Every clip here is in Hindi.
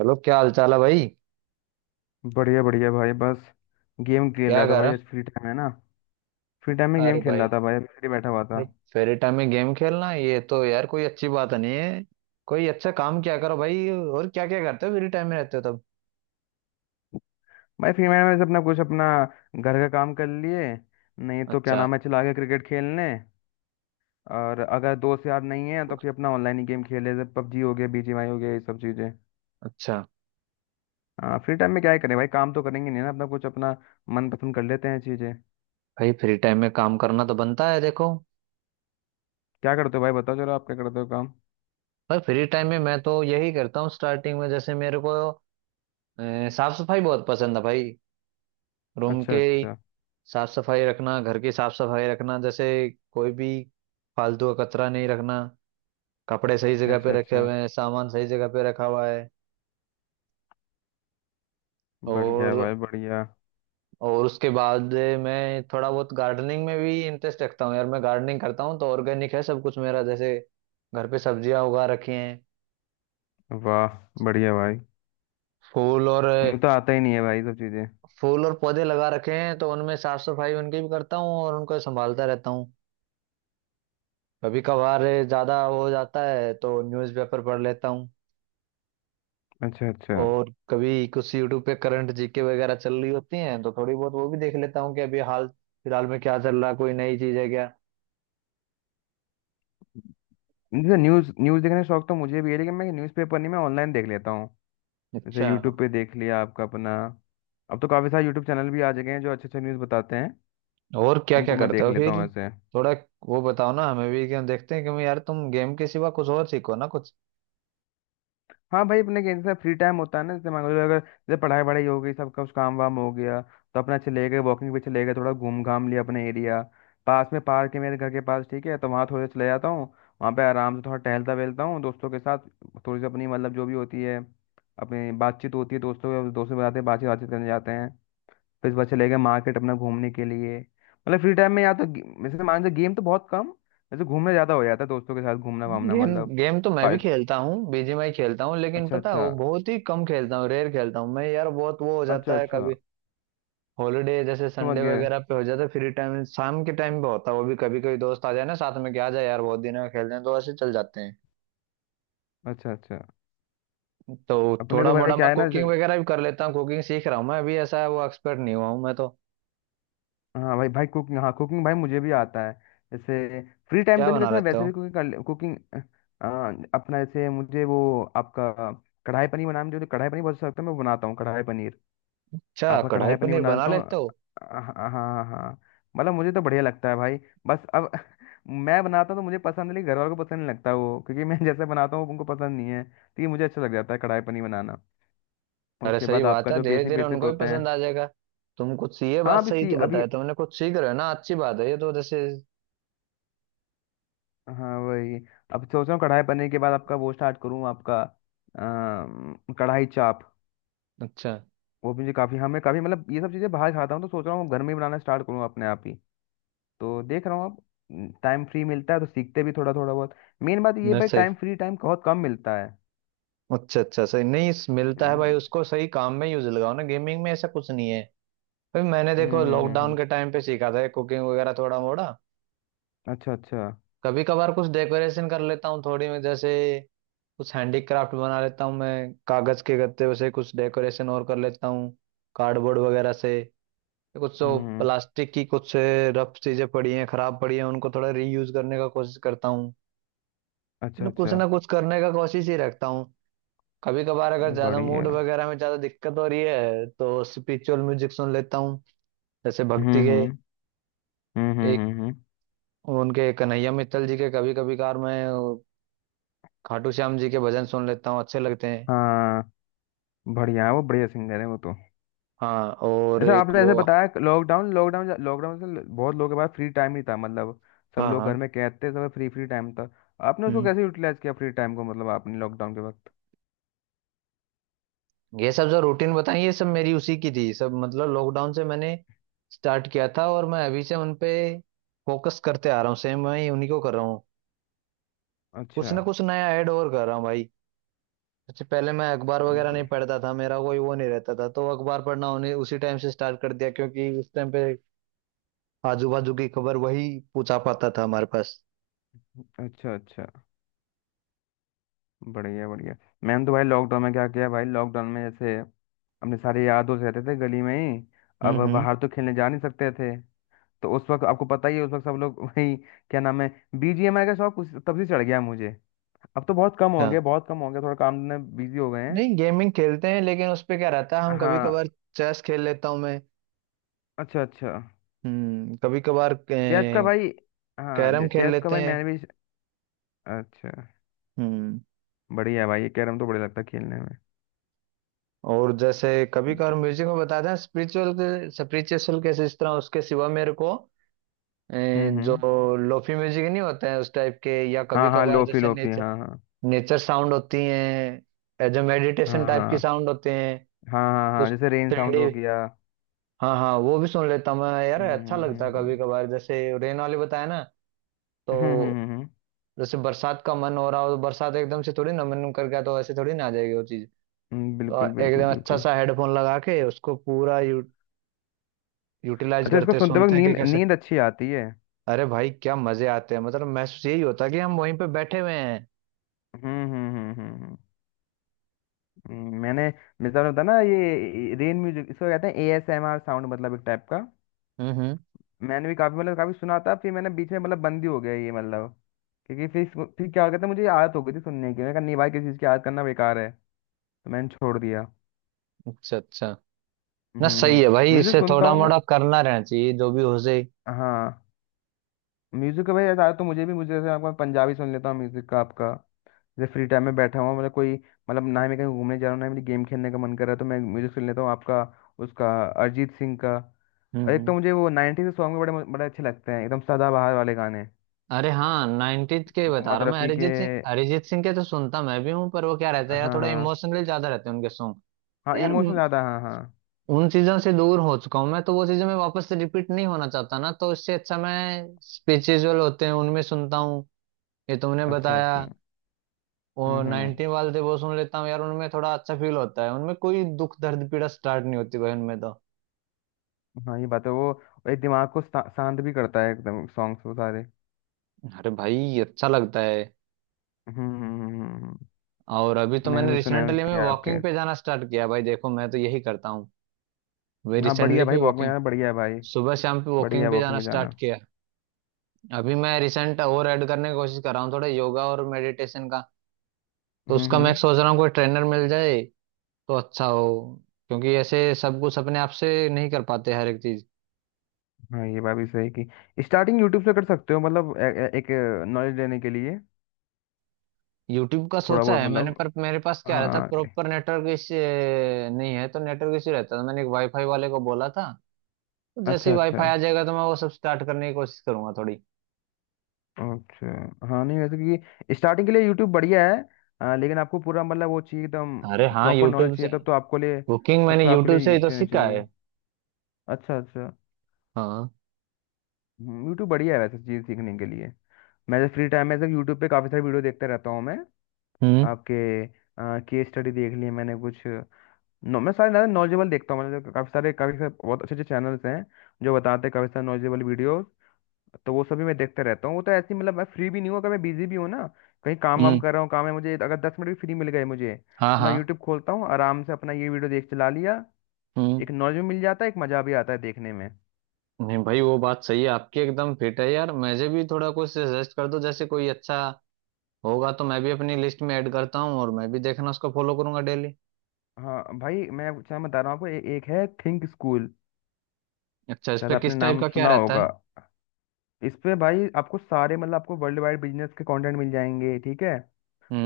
हेलो क्या हाल चाल है भाई। बढ़िया बढ़िया भाई बस गेम खेल क्या रहा था कर भाई रहा आज फ्री टाइम है ना। फ्री टाइम में है? गेम अरे खेल रहा भाई था भाई अभी फ्री बैठा हुआ था। अरे फ्री टाइम में गेम खेलना ये तो यार कोई अच्छी बात नहीं है। कोई अच्छा काम क्या करो भाई और क्या क्या करते हो फ्री टाइम में रहते हो तब। भाई फ्री टाइम में से अपना कुछ अपना घर का काम कर लिए नहीं तो क्या अच्छा नाम है चला गया क्रिकेट खेलने। और अगर दोस्त यार नहीं है तो फिर अपना ऑनलाइन ही गेम खेले जैसे पबजी हो गया बीजीएमआई हो गया ये सब चीज़ें। अच्छा हाँ फ्री टाइम में क्या ही करें भाई काम तो करेंगे नहीं ना अपना कुछ अपना मनपसंद कर लेते हैं चीज़ें। भाई फ्री टाइम में काम करना तो बनता है देखो। क्या करते हो भाई बताओ जरा आप क्या करते हो काम। भाई फ्री टाइम में मैं तो यही करता हूँ स्टार्टिंग में जैसे मेरे को साफ सफाई बहुत पसंद है भाई। रूम अच्छा के अच्छा। साफ सफाई रखना, घर की साफ सफाई रखना, जैसे कोई भी फालतू का कचरा नहीं रखना, कपड़े सही जगह पे अच्छा रखे अच्छा। हुए हैं, सामान सही जगह पे रखा हुआ है। और बढ़िया भाई बढ़िया। और उसके बाद मैं थोड़ा बहुत गार्डनिंग में भी इंटरेस्ट रखता हूँ यार। मैं गार्डनिंग करता हूँ तो ऑर्गेनिक है सब कुछ मेरा। जैसे घर पे सब्जियां उगा रखी हैं, वाह। बढ़िया भाई। फूल और मुझे तो आता ही नहीं है भाई सब चीजें। फूल और पौधे लगा रखे हैं, तो उनमें साफ सफाई उनकी भी करता हूँ और उनको संभालता रहता हूँ। कभी कभार ज्यादा हो जाता है तो न्यूज़पेपर पढ़ लेता हूँ। अच्छा अच्छा। और कभी कुछ यूट्यूब पे करंट जीके वगैरह चल रही होती हैं तो थोड़ी बहुत वो भी देख लेता हूँ कि अभी हाल फिलहाल में क्या चल रहा है, कोई नई चीज है क्या। जैसे न्यूज न्यूज देखने का शौक तो मुझे भी है लेकिन मैं न्यूज़पेपर नहीं मैं ऑनलाइन देख लेता हूँ। जैसे अच्छा यूट्यूब पे देख लिया आपका अपना। अब तो काफी सारे यूट्यूब चैनल भी आ गए हैं जो अच्छे अच्छे न्यूज बताते हैं। और क्या क्या उनको मैं करते देख हो लेता फिर। हूँ ऐसे। थोड़ा वो बताओ ना हमें भी क्या देखते हैं, क्योंकि यार तुम गेम के सिवा कुछ और सीखो ना कुछ। हाँ भाई अपने के जैसे फ्री टाइम होता है ना, जैसे मान लो अगर जैसे पढ़ाई वढ़ाई हो गई सब कुछ काम वाम हो गया तो अपना चले गए वॉकिंग पे, चले गए थोड़ा घूम घाम लिया अपने एरिया। पास में पार्क है मेरे घर के पास ठीक है तो वहाँ थोड़े चले जाता हूँ। वहाँ पे आराम से थोड़ा टहलता वहलता हूँ दोस्तों के साथ। थोड़ी सी अपनी मतलब जो भी होती है अपनी बातचीत होती है दोस्तों के बताते बातचीत बातचीत करने जाते हैं। फिर उसके बाद चले गए मार्केट अपना घूमने के लिए, मतलब फ्री टाइम में या तो वैसे मान लो गेम तो बहुत कम। वैसे घूमने ज़्यादा हो जाता है दोस्तों के साथ घूमना वामना गेम मतलब। गेम तो मैं पा- भी खेलता हूँ, बीजीएमआई खेलता हूँ, लेकिन अच्छा पता है अच्छा। वो बहुत ही कम खेलता हूँ, रेयर खेलता हूँ मैं यार। बहुत वो हो अच्छा जाता है अच्छा। कभी हॉलीडे जैसे समझ संडे गए। वगैरह पे हो जाता है फ्री टाइम। शाम के टाइम पे होता है वो भी, कभी कभी दोस्त आ जाए ना साथ में कि आ जाए यार बहुत दिन में खेलते हैं, तो ऐसे चल जाते हैं। अच्छा अच्छा। तो अपने थोड़ा तो भाई मोड़ा क्या मैं है ना कुकिंग वगैरह भी कर लेता हूँ, कुकिंग सीख रहा हूँ मैं अभी। ऐसा है वो एक्सपर्ट नहीं हुआ हूँ मैं तो। हाँ भाई भाई कुकिंग हाँ कुकिंग भाई मुझे भी आता है। जैसे फ्री टाइम क्या तो नहीं बना वैसे मैं लेता वैसे हूँ। भी कुकिंग कर कुकिंग अपना जैसे मुझे वो आपका कढ़ाई पनीर बनाना, मुझे कढ़ाई पनीर बहुत अच्छा लगता है मैं बनाता हूँ कढ़ाई पनीर। अच्छा, आपका कढ़ाई कढ़ाई पनीर पनीर बना बना लेता हूँ, लेते हो। हाँ हाँ हाँ हाँ, हाँ। मतलब मुझे तो बढ़िया लगता है भाई। बस अब मैं बनाता हूँ तो मुझे पसंद है लेकिन घर वालों को पसंद नहीं लगता वो, क्योंकि मैं जैसे बनाता हूँ उनको पसंद नहीं है, तो ये मुझे अच्छा लग जाता है कढ़ाई पनीर बनाना। अरे उसके सही बाद बात आपका है, जो धीरे बेसिक धीरे बेसिक उनको भी होते हैं। पसंद आ जाएगा। तुम कुछ ये हाँ बात अभी सही सी तो अभी बताया तुमने, कुछ सीख रहे हो ना, अच्छी बात है ये तो जैसे। हाँ वही। अब सोच रहा हूँ कढ़ाई पनीर के बाद आपका वो स्टार्ट करूँ आपका कढ़ाई चाप। अच्छा। वो भी मुझे काफ़ी हमें काफ़ी मतलब ये सब चीज़ें बाहर खाता हूँ तो सोच रहा हूँ घर में ही बनाना स्टार्ट करूँ अपने आप ही। तो देख रहा हूँ अब टाइम फ्री मिलता है तो सीखते भी थोड़ा थोड़ा बहुत। मेन बात ये है नहीं भाई सही। टाइम फ्री टाइम बहुत कम मिलता है। अच्छा अच्छा। सही नहीं मिलता है भाई, हम्म उसको सही काम में यूज लगाओ ना, गेमिंग में ऐसा कुछ नहीं है भाई। मैंने हम्म देखो हम्म हम्म, लॉकडाउन हम्म। के टाइम पे सीखा था कुकिंग वगैरह थोड़ा मोड़ा। अच्छा अच्छा। कभी कभार कुछ डेकोरेशन कर लेता हूँ थोड़ी में, जैसे कुछ हैंडीक्राफ्ट बना लेता हूँ मैं। कागज के गत्ते से कुछ डेकोरेशन और कर लेता हूँ, कार्डबोर्ड वगैरह से। कुछ तो हम्म। प्लास्टिक की कुछ रफ चीजें पड़ी हैं, खराब पड़ी हैं, उनको थोड़ा रीयूज करने का कोशिश करता हूँ। अच्छा मतलब कुछ अच्छा। ना कुछ करने का कोशिश ही रखता हूँ। कभी कभार अगर ज्यादा मूड बढ़िया। वगैरह में ज्यादा दिक्कत हो रही है तो स्पिरिचुअल म्यूजिक सुन लेता हूँ, जैसे हम्म भक्ति के। हम्म हम्म हम्म एक हम्म, हम्म। उनके कन्हैया मित्तल जी के कभी कभी कार मैं वो खाटू श्याम जी के भजन सुन लेता हूँ, अच्छे लगते हैं। हाँ बढ़िया है वो, बढ़िया सिंगर है वो तो। हाँ और जैसे एक आपने वो। ऐसे बताया लॉकडाउन लॉकडाउन लॉकडाउन से बहुत लोगों के पास फ्री टाइम ही था, मतलब सब हाँ लोग घर हाँ। में कैद थे सब फ्री फ्री टाइम था। आपने उसको हम्म कैसे यूटिलाइज किया फ्री टाइम को, मतलब आपने लॉकडाउन के वक्त। ये सब जो रूटीन बताई ये सब मेरी उसी की थी सब, मतलब लॉकडाउन से मैंने स्टार्ट किया था, और मैं अभी से उन पे फोकस करते आ रहा हूँ, सेम मैं उन्हीं को कर रहा हूँ। कुछ अच्छा। ना कुछ नया ऐड और कर रहा हूँ भाई। सबसे पहले मैं अखबार वगैरह नहीं ब- पढ़ता था, मेरा कोई वो नहीं रहता था, तो अखबार पढ़ना उन्हें उसी टाइम से स्टार्ट कर दिया क्योंकि उस टाइम पे आजू बाजू की खबर वही पूछा पाता था हमारे पास। अच्छा अच्छा। बढ़िया बढ़िया। मैंने तो भाई लॉकडाउन में क्या किया भाई, लॉकडाउन में जैसे अपने सारे यार दोस्त रहते थे गली में ही। अब हम्म। बाहर तो खेलने जा नहीं सकते थे। तो उस वक्त आपको पता ही है, उस वक्त सब लोग वही क्या नाम है बीजीएमआई का शौक तब से चढ़ गया मुझे। अब तो बहुत कम हो अच्छा। गया बहुत कम हो गया, थोड़ा काम में बिजी हो गए हैं। नहीं गेमिंग खेलते हैं लेकिन उस पे क्या रहता है हम कभी हाँ। कभार चेस खेल लेता हूँ मैं। अच्छा अच्छा। कभी कभार चेस का भाई। हाँ कैरम खेल चेस का लेते भाई हैं। मैंने भी। अच्छा। हम्म बढ़िया भाई ये कैरम तो बढ़िया लगता है खेलने में। और जैसे कभी ठीक कभार है। म्यूजिक में बताते हैं स्पिरिचुअल, स्पिरिचुअल कैसे इस तरह उसके सिवा मेरे को अ, जो हम्म। लोफी म्यूजिक नहीं होते हैं उस टाइप के, या कभी हाँ हाँ कभार लोफी जैसे लोफी, नेचर, हाँ हाँ नेचर साउंड होती हैं जो हाँ मेडिटेशन टाइप की हाँ। साउंड होते हैं, हाँ हाँ। हाँ कुछ जैसे रेन थ्री साउंड डी। हो गया। हाँ हाँ, वो भी सुन लेता हूँ मैं यार, अच्छा लगता है। कभी हम्म। कभार जैसे रेन वाले बताया ना, तो हम्म हम्म हम्म, हम्म, हम्म, जैसे बरसात का मन हो रहा हो तो बरसात एकदम से थोड़ी ना मन कर गया तो ऐसे थोड़ी ना आ जाएगी वो चीज। बिल्कुल और बिल्कुल एकदम अच्छा बिल्कुल। सा हेडफोन लगा के उसको पूरा यू यूटिलाइज अच्छा इसको करते हैं, सुनते वक्त सुनते हैं कि नींद कैसे। नींद अच्छी आती है। अरे भाई क्या मजे आते हैं, मतलब महसूस यही होता है कि हम वहीं पे बैठे हुए हैं। हम्म हम्म हम्म हम्म हम्म, मैंने मिसाल होता ना ये रेन म्यूजिक इसको कहते हैं एएसएमआर साउंड, मतलब एक टाइप का। हम्म। मैंने भी काफी मतलब काफी सुना था, फिर मैंने बीच में मतलब बंद ही हो गया ये मतलब। क्योंकि फिर फिर क्या हो गया था मुझे आदत हो गई थी सुनने की, मैंने कहा नहीं भाई किसी चीज की आदत करना बेकार है तो मैंने छोड़ दिया। अच्छा अच्छा। ना सही हम्म। है भाई, म्यूजिक इसे सुनता थोड़ा हूँ मैं। मोड़ा करना रहना चाहिए जो भी हो सही। हाँ। म्यूजिक का भाई ऐसा तो मुझे भी मुझे जैसे आपका पंजाबी सुन लेता हूँ म्यूजिक का आपका। जैसे फ्री टाइम में बैठा हुआ मतलब कोई, मतलब ना ही मैं कहीं घूमने जा रहा हूँ ना ही मेरी गेम खेलने का मन कर रहा है तो मैं म्यूजिक सुन लेता हूँ आपका उसका अरिजीत सिंह का। और एक तो हम्म। मुझे वो 90s के सॉन्ग भी बड़े बड़े अच्छे लगते हैं, एकदम सदाबहार वाले गाने अरे हाँ नाइनटीज के बता मोहम्मद रहा हूँ मैं। रफ़ी के। अरिजीत सिंह, अरिजीत सिंह के तो सुनता मैं भी हूँ पर वो क्या रहता है यार हाँ थोड़ा हाँ। इमोशनली ज्यादा रहते हैं उनके सॉन्ग। तो हाँ यार इमोशन ज्यादा, हाँ हाँ। उन चीजों से दूर हो चुका हूँ मैं, तो वो चीजें मैं वापस से रिपीट नहीं होना चाहता ना, तो इससे अच्छा मैं स्पिरिचुअल होते हैं उनमें सुनता हूँ, ये तुमने अच्छा अच्छा। बताया। और हम्म। 90 वाले थे वो सुन लेता हूँ यार, उनमें थोड़ा अच्छा फील होता है, उनमें कोई दुख दर्द पीड़ा स्टार्ट नहीं होती भाई उनमें तो। हाँ ये बात है वो, एक दिमाग को शांत भी करता है एकदम सॉन्ग्स वो सारे। अरे भाई अच्छा लगता है। हम्म हम्म हम्म, हम्म। और अभी तो मैंने मैंने भी सुना है रिसेंटली में उसके आपके। वॉकिंग पे जाना स्टार्ट किया भाई, देखो मैं तो यही करता हूँ। वे हाँ रिसेंटली बढ़िया भाई, पे वॉक में वॉकिंग, जाना बढ़िया है भाई। सुबह शाम पे बढ़िया वॉकिंग है पे वॉकिंग जाना में स्टार्ट जाना। किया। अभी मैं रिसेंट और ऐड करने की कोशिश कर रहा हूँ थोड़ा योगा और मेडिटेशन का, तो उसका मैं हम्म। सोच रहा हूँ कोई ट्रेनर मिल जाए तो अच्छा हो, क्योंकि ऐसे सब कुछ अपने आप से नहीं कर पाते हर एक चीज। हाँ ये बात भी सही कि स्टार्टिंग यूट्यूब से कर सकते हो, मतलब ए, ए, एक नॉलेज लेने के लिए। यूट्यूब का थोड़ा सोचा बहुत है मैंने मतलब। पर मेरे पास क्या रहता हाँ। प्रॉपर नेटवर्क इश्यू नहीं है, तो नेटवर्क इश्यू रहता है, तो मैंने एक वाईफाई वाले को बोला था, तो जैसे अच्छा ही अच्छा। वाईफाई आ जाएगा तो मैं वो सब स्टार्ट करने की कोशिश करूंगा थोड़ी। अच्छा हाँ, नहीं वैसे क्योंकि स्टार्टिंग के लिए यूट्यूब बढ़िया है। लेकिन आपको पूरा मतलब वो चाहिए अरे एकदम हाँ प्रॉपर नॉलेज यूट्यूब से चाहिए तब तो आपको लिए। कुकिंग तब मैंने को आपके यूट्यूब से ही लिए तो ट्रेनिंग सीखा चाहिए। है। अच्छा अच्छा। हाँ। यूट्यूब बढ़िया है वैसे चीज़ सीखने के लिए। मैं जब फ्री टाइम में जब यूट्यूब पे काफ़ी सारी वीडियो देखता रहता हूँ मैं। हम्म आपके केस स्टडी देख लिए मैंने कुछ। नो, मैं सारे ज़्यादा नॉलेजेबल देखता हूँ, मतलब काफ़ी सारे बहुत अच्छे अच्छे चैनल्स हैं जो बताते हैं काफ़ी सारे नॉलेजेबल वीडियो। तो वो सभी मैं देखते रहता हूँ, वो तो ऐसी मतलब मैं फ्री भी नहीं हूँ अगर मैं बिजी भी हूँ ना कहीं काम वाम हम्म। कर रहा हूँ काम है मुझे, अगर 10 मिनट भी फ्री मिल गए मुझे हाँ तो मैं हाँ। यूट्यूब खोलता हूँ आराम से अपना ये वीडियो देख चला लिया। एक हम्म। नॉलेज भी मिल जाता है एक मजा भी आता है देखने में। नहीं भाई वो बात सही है आपकी, एकदम फिट है यार। मुझे भी थोड़ा कुछ सजेस्ट कर दो जैसे कोई अच्छा होगा, तो मैं भी अपनी लिस्ट में ऐड करता हूँ और मैं भी देखना उसको फॉलो करूंगा डेली। हाँ भाई मैं क्या बता रहा हूँ आपको, एक है थिंक स्कूल, अच्छा इस शायद पे आपने किस टाइप नाम का क्या सुना रहता होगा। है। इस पे भाई आपको सारे मतलब आपको वर्ल्ड वाइड बिजनेस के कंटेंट मिल जाएंगे ठीक है।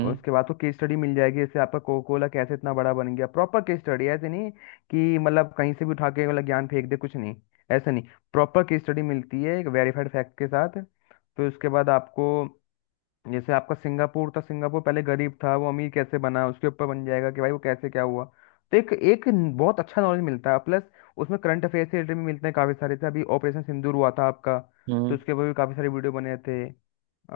और उसके बाद तो केस स्टडी मिल जाएगी, जैसे आपका कोको कोला कैसे इतना बड़ा बन गया प्रॉपर केस स्टडी, ऐसे नहीं कि मतलब कहीं से भी उठा के मतलब ज्ञान फेंक दे कुछ नहीं। ऐसा नहीं। प्रॉपर केस स्टडी मिलती है एक वेरीफाइड फैक्ट के साथ। फिर उसके बाद आपको जैसे आपका सिंगापुर था, सिंगापुर पहले गरीब था वो अमीर कैसे बना उसके ऊपर बन जाएगा कि भाई वो कैसे क्या हुआ। तो एक एक बहुत अच्छा नॉलेज मिलता है प्लस उसमें करंट अफेयर से रिलेटेड भी मिलते हैं काफ़ी सारे से, अभी ऑपरेशन सिंदूर हुआ था आपका तो हम्म। उसके ऊपर भी काफ़ी सारे वीडियो बने थे।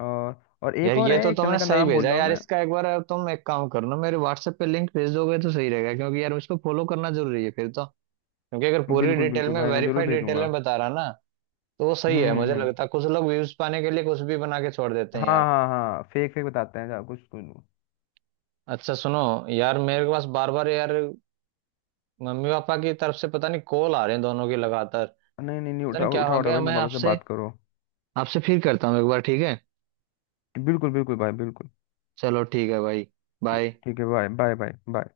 और और एक यार और ये है तो एक चैनल तुमने का सही नाम बोल भेजा रहा हूँ यार, मैं। इसका एक बार तुम एक काम करना मेरे WhatsApp पे लिंक भेज दोगे तो सही रहेगा, क्योंकि यार उसको फॉलो करना जरूरी है फिर तो, क्योंकि अगर पूरी बिल्कुल डिटेल बिल्कुल में भाई, मैं जरूर वेरीफाइड डिटेल भेजूंगा। में बता रहा ना तो वो हम्म सही है। मुझे हम्म हम्म। लगता है कुछ लोग व्यूज पाने के लिए कुछ भी बना के छोड़ देते हाँ हैं यार। हाँ हाँ फेक फेक बताते हैं कुछ कुछ। अच्छा सुनो यार, मेरे पास बार बार यार मम्मी पापा की तरफ से पता नहीं कॉल आ रहे हैं दोनों की लगातार, नहीं नहीं नहीं पता नहीं उठाओ क्या हो उठाओ उठाओ गया। भाई, मैं मैं पापा से आपसे बात करो। आपसे फिर करता हूँ एक बार, ठीक है। बिल्कुल बिल्कुल भाई बिल्कुल। चलो ठीक है भाई, ठीक बाय। ठीक है बाय बाय बाय बाय।